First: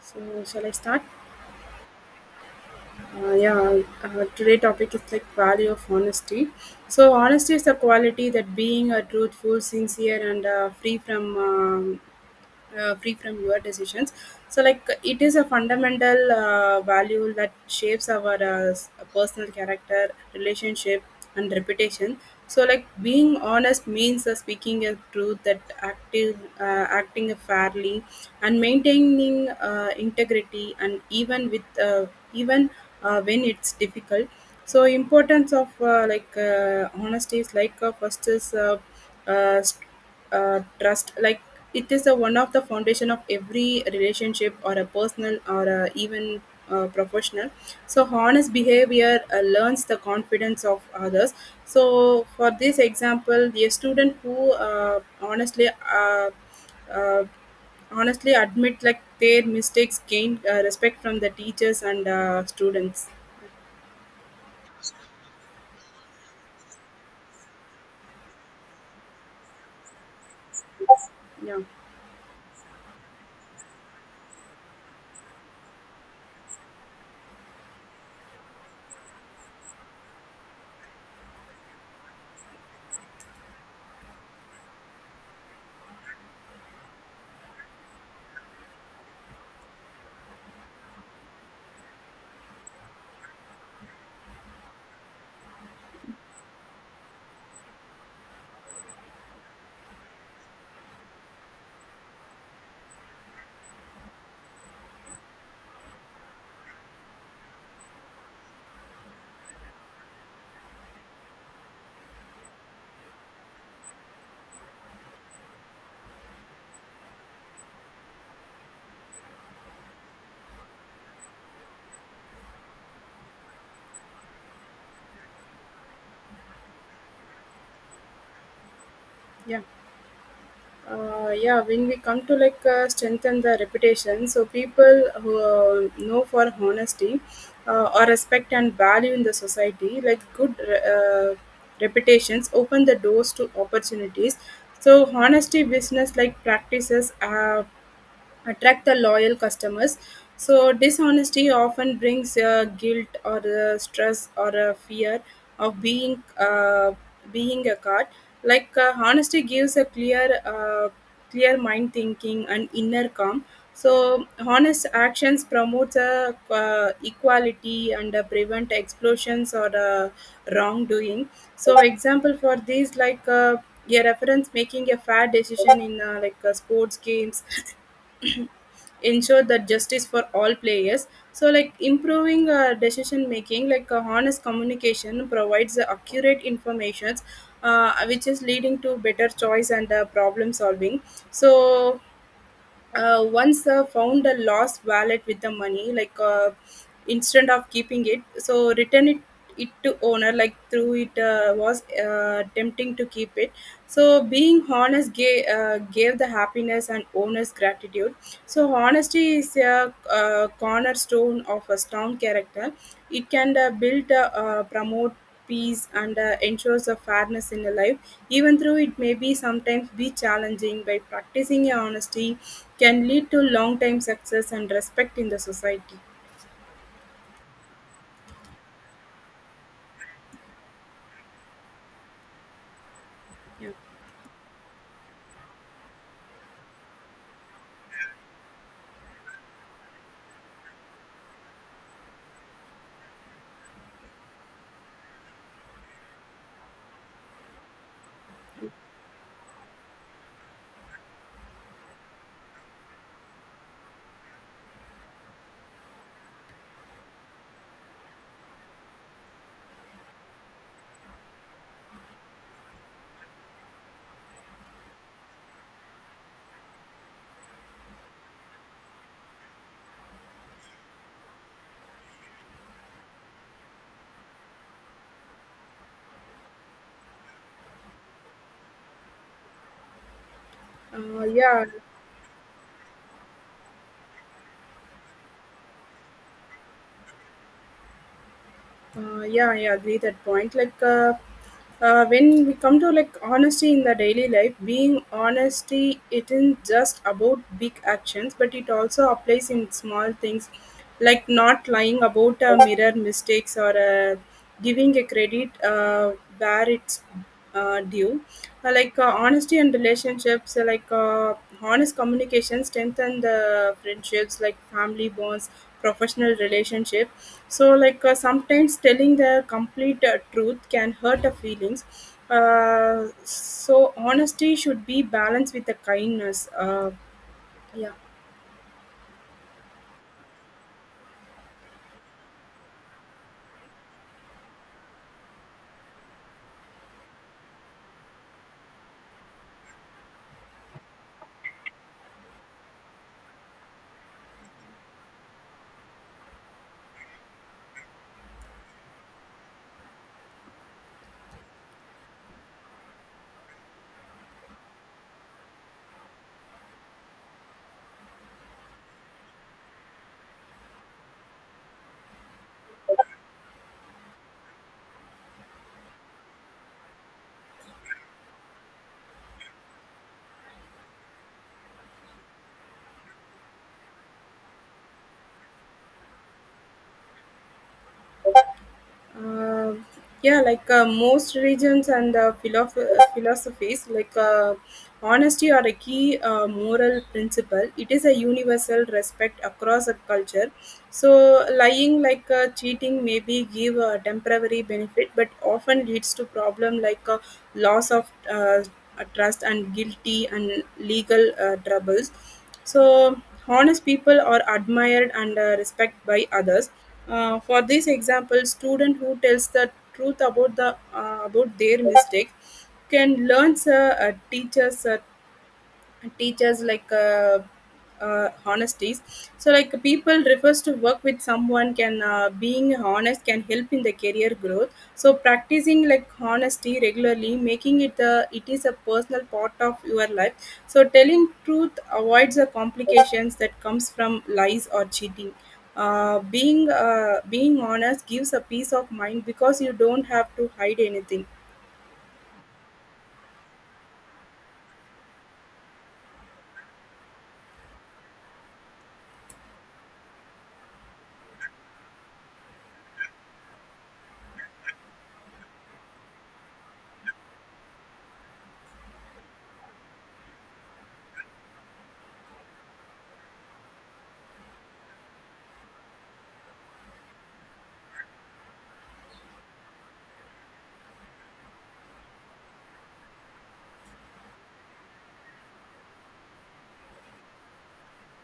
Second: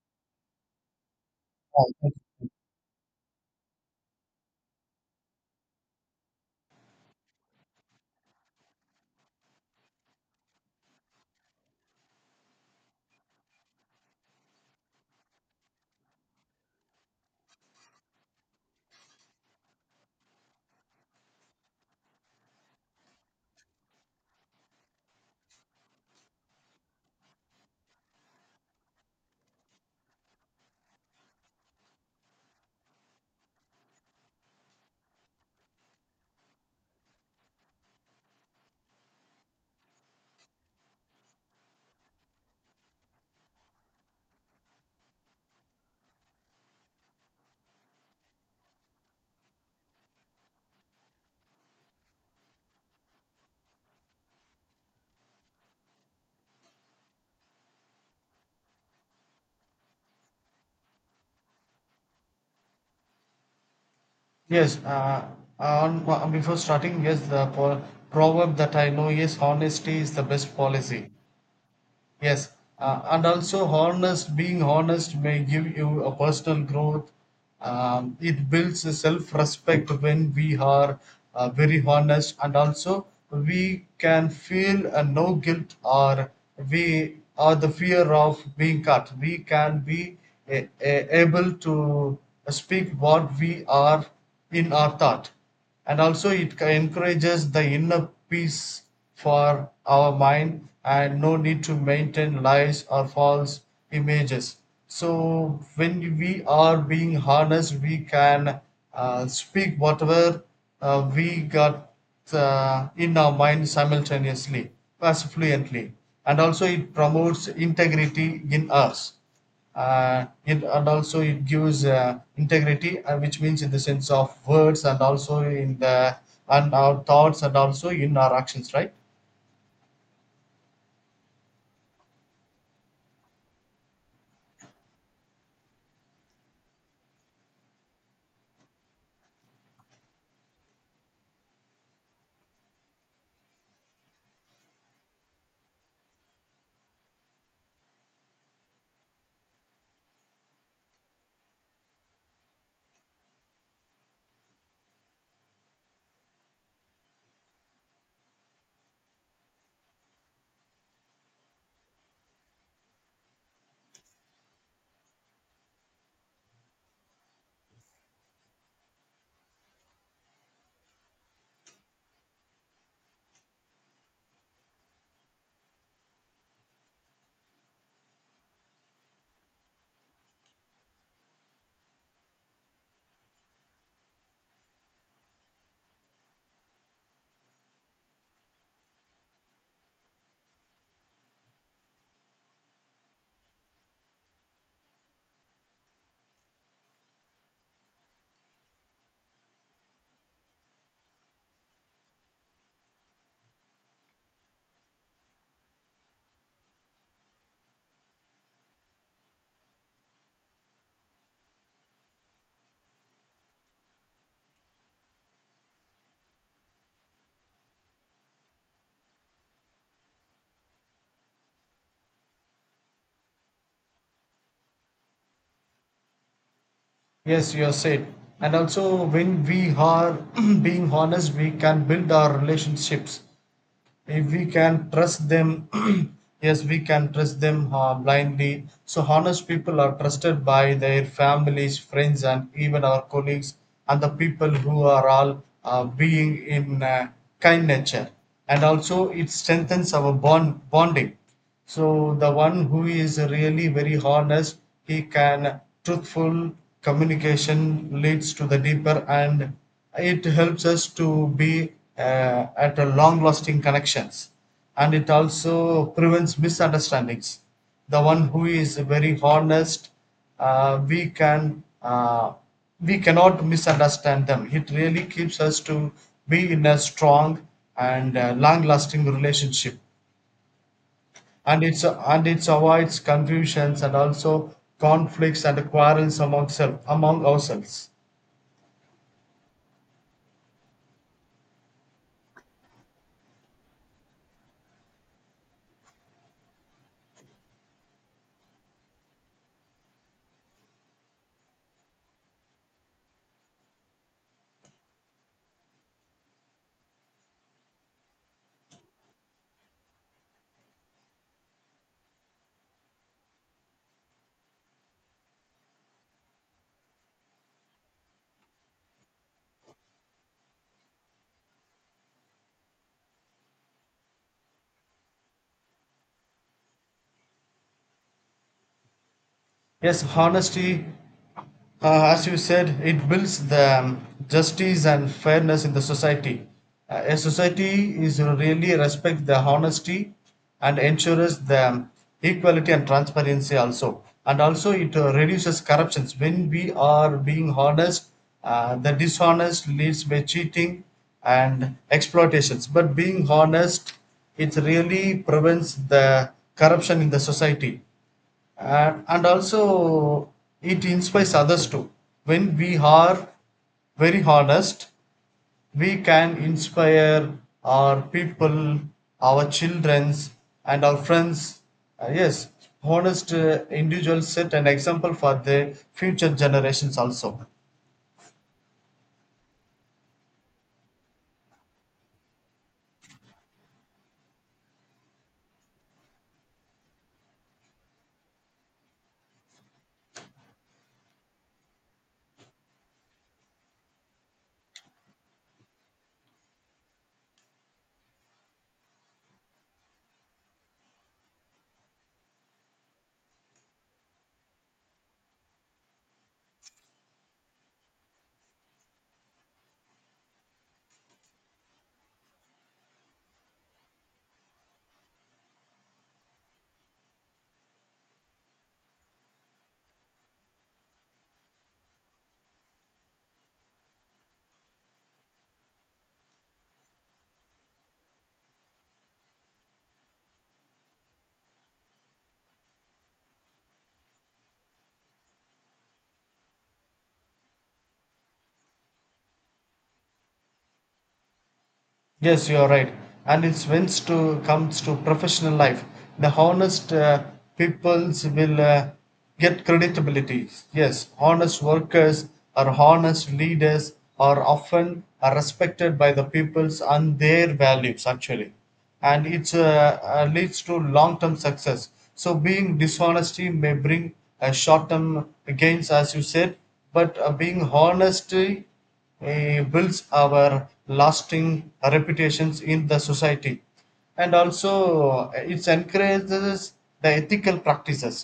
So shall I start? Yeah. Today topic is like value of honesty. So honesty is the quality that being a truthful, sincere, and free from your decisions. So like it is a fundamental value that shapes our personal character, relationship, and reputation. So like being honest means speaking a truth that active acting fairly and maintaining integrity and even with even when it's difficult. So importance of honesty is like first is uh, trust. Like it is a one of the foundation of every relationship or a personal or a even professional. So honest behavior learns the confidence of others. So for this example a student who uh, honestly uh, uh, honestly admit like their mistakes gain respect from the teachers and students. Yes, before starting, yes, proverb that I know is honesty is the best policy. Yeah. Yes, and also being honest may give you a personal growth. It builds self respect when we are very honest, and also we can feel no guilt or we or the fear of being cut. We can be able to speak what we are in our thought, and also it encourages the inner peace for our mind, and no need to maintain lies or false images. So when we are being honest, we can speak whatever we got in our mind simultaneously, as fluently. And also it promotes integrity in us. And also it gives integrity, which means in the sense of words, and also in the and our thoughts, and also in our actions, right? Yeah, yeah when we come to like strengthen the reputation, so people who know for honesty or respect and value in the society, like good uh, reputations open the doors to opportunities. So honesty business like practices attract the loyal customers. So dishonesty often brings guilt or stress or a fear of being being a card. Like honesty gives a clear mind thinking and inner calm. So honest actions promotes a equality and prevent explosions or wrongdoing. So example for these like. A reference making a fair decision in sports games ensure that justice for all players. So like improving decision making like honest communication provides the accurate information, which is leading to better choice and problem solving. So once found a lost wallet with the money like, instead of keeping it, so return it to owner, like through it was tempting to keep it. So being honest gave the happiness and owner's gratitude. So honesty is a, cornerstone of a strong character. It can build, promote peace and ensures a fairness in a life. Even though it may be sometimes be challenging by practicing a honesty can lead to long time success and respect in the society. Yes, you have said. And also when we are being honest we can build our relationships Yeah. if we can trust them. Yes, we can trust them blindly. So honest people are trusted by their families, friends and even our colleagues, and the people who are all being in kind nature. And also it strengthens our bonding. So the one who is really very honest, he can truthful communication leads to the deeper, and it helps us to be at a long lasting connections. And it also prevents misunderstandings. The one who is very honest, we can we cannot misunderstand them. It really keeps us to be in a strong and long lasting relationship. uh, yeah And it avoids confusions and also conflicts and quarrels among self, among ourselves. uh, yeah I agree that point. Like when we come to like honesty in the daily life, being honesty it isn't just about big actions but it also applies in small things, like not lying about a mirror mistakes or a giving a credit where it's due. Honesty and relationships, honest communication strengthen the friendships, like family bonds, professional relationship. So like sometimes telling the complete truth can hurt the feelings. So honesty should be balanced with the kindness. Yeah. Yes, honesty. As you said, it builds the justice and fairness in the society. A society is really respect the honesty, and ensures the equality and transparency also. And also it reduces corruptions. When we are being honest, the dishonest leads by cheating and exploitations. But being honest, it really prevents the corruption in the society. And also it inspires others too. When we are very honest, we can inspire our people, our childrens and our friends. Yes, honest individuals set an example for the future generations also. uh, Most religions and philosophies like honesty are a key moral principle. It is a universal respect across a culture. So lying like cheating maybe give a temporary benefit but often leads to problem, like loss of trust and guilty and legal troubles. So honest people are admired and respected by others. For this example, student who tells the truth about the about their mistake can learn a teacher's and teachers like honesties. So like people refers to work with someone can, being honest can help in the career growth. So practicing like honesty regularly, making it the it is a personal part of your life. So telling truth avoids the complications that comes from lies or cheating. Being honest gives a peace of mind because you don't have to hide anything. Yes, you are right. And it's when to comes to professional life, the honest peoples will get creditability. Yes, honest workers or honest leaders are often are respected by the peoples and their values actually, and it's leads to long-term success. So being dishonesty may bring a short-term gains, as you said, but being honesty builds our lasting reputations in the society. And also it encourages the ethical practices.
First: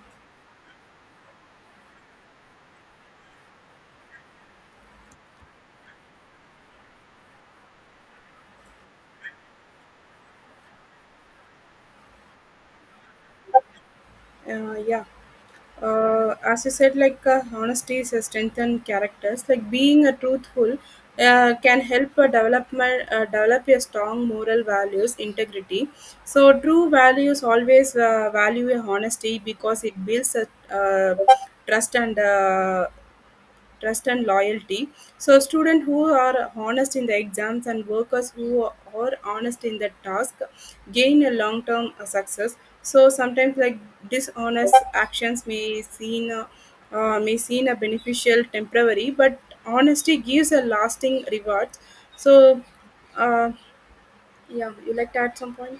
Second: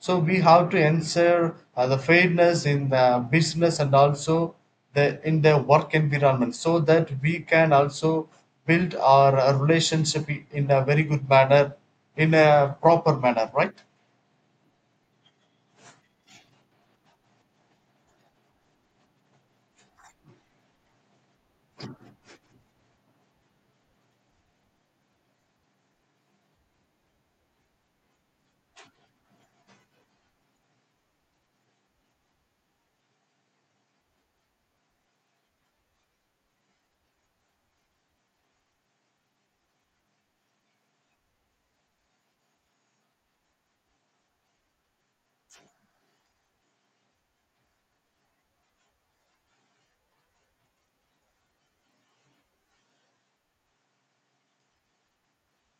So we have to ensure the fairness in the business and also the in the work environment, so that we can also build our relationship in a very good manner, in a proper manner, right? Yeah. As you said, like honesty is a strength in characters. Like being a truthful can help a development, develop a strong moral values, integrity. So true values always value honesty because it builds a uh, trust and uh, trust and loyalty. So students who are honest in the exams and workers who are honest in the task gain a long term success. So sometimes like dishonest actions may seem a beneficial temporary, but honesty gives a lasting reward. So uh, yeah, you like to add some point.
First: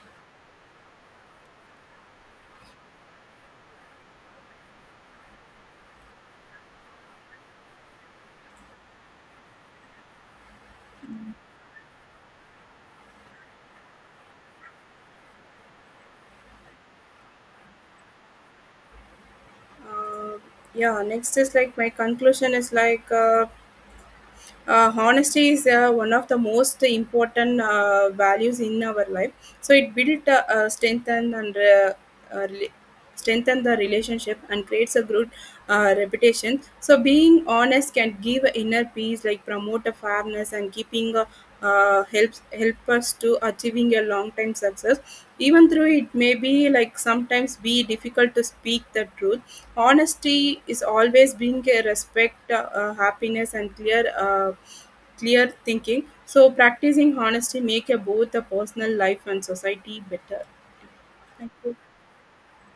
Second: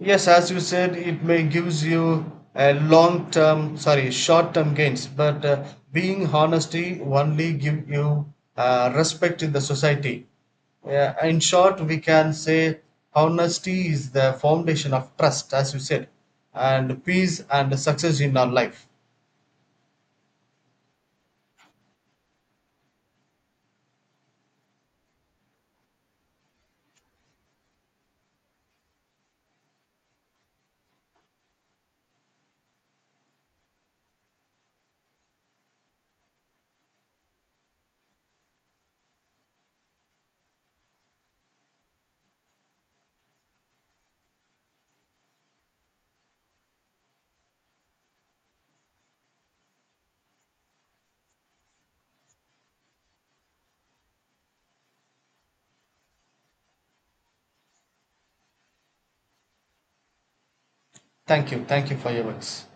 Yes, as you said, it may gives you a long term, sorry, short term gains, but being honesty only give you respect in the society. Yeah, in short, we can say honesty is the foundation of trust, as you said, and peace and success in our life. Uh, yeah next is like my conclusion is like honesty is one of the most important values in our life. So it built uh, rela- strengthen the relationship and creates a good reputation. So being honest can give inner peace, like promote a fairness and keeping help us to achieving a long time success. Even though it may be like sometimes be difficult to speak the truth, honesty is always being a respect, happiness and clear clear thinking. So practicing honesty make a both the personal life and society better. Thank you. Thank you for your words.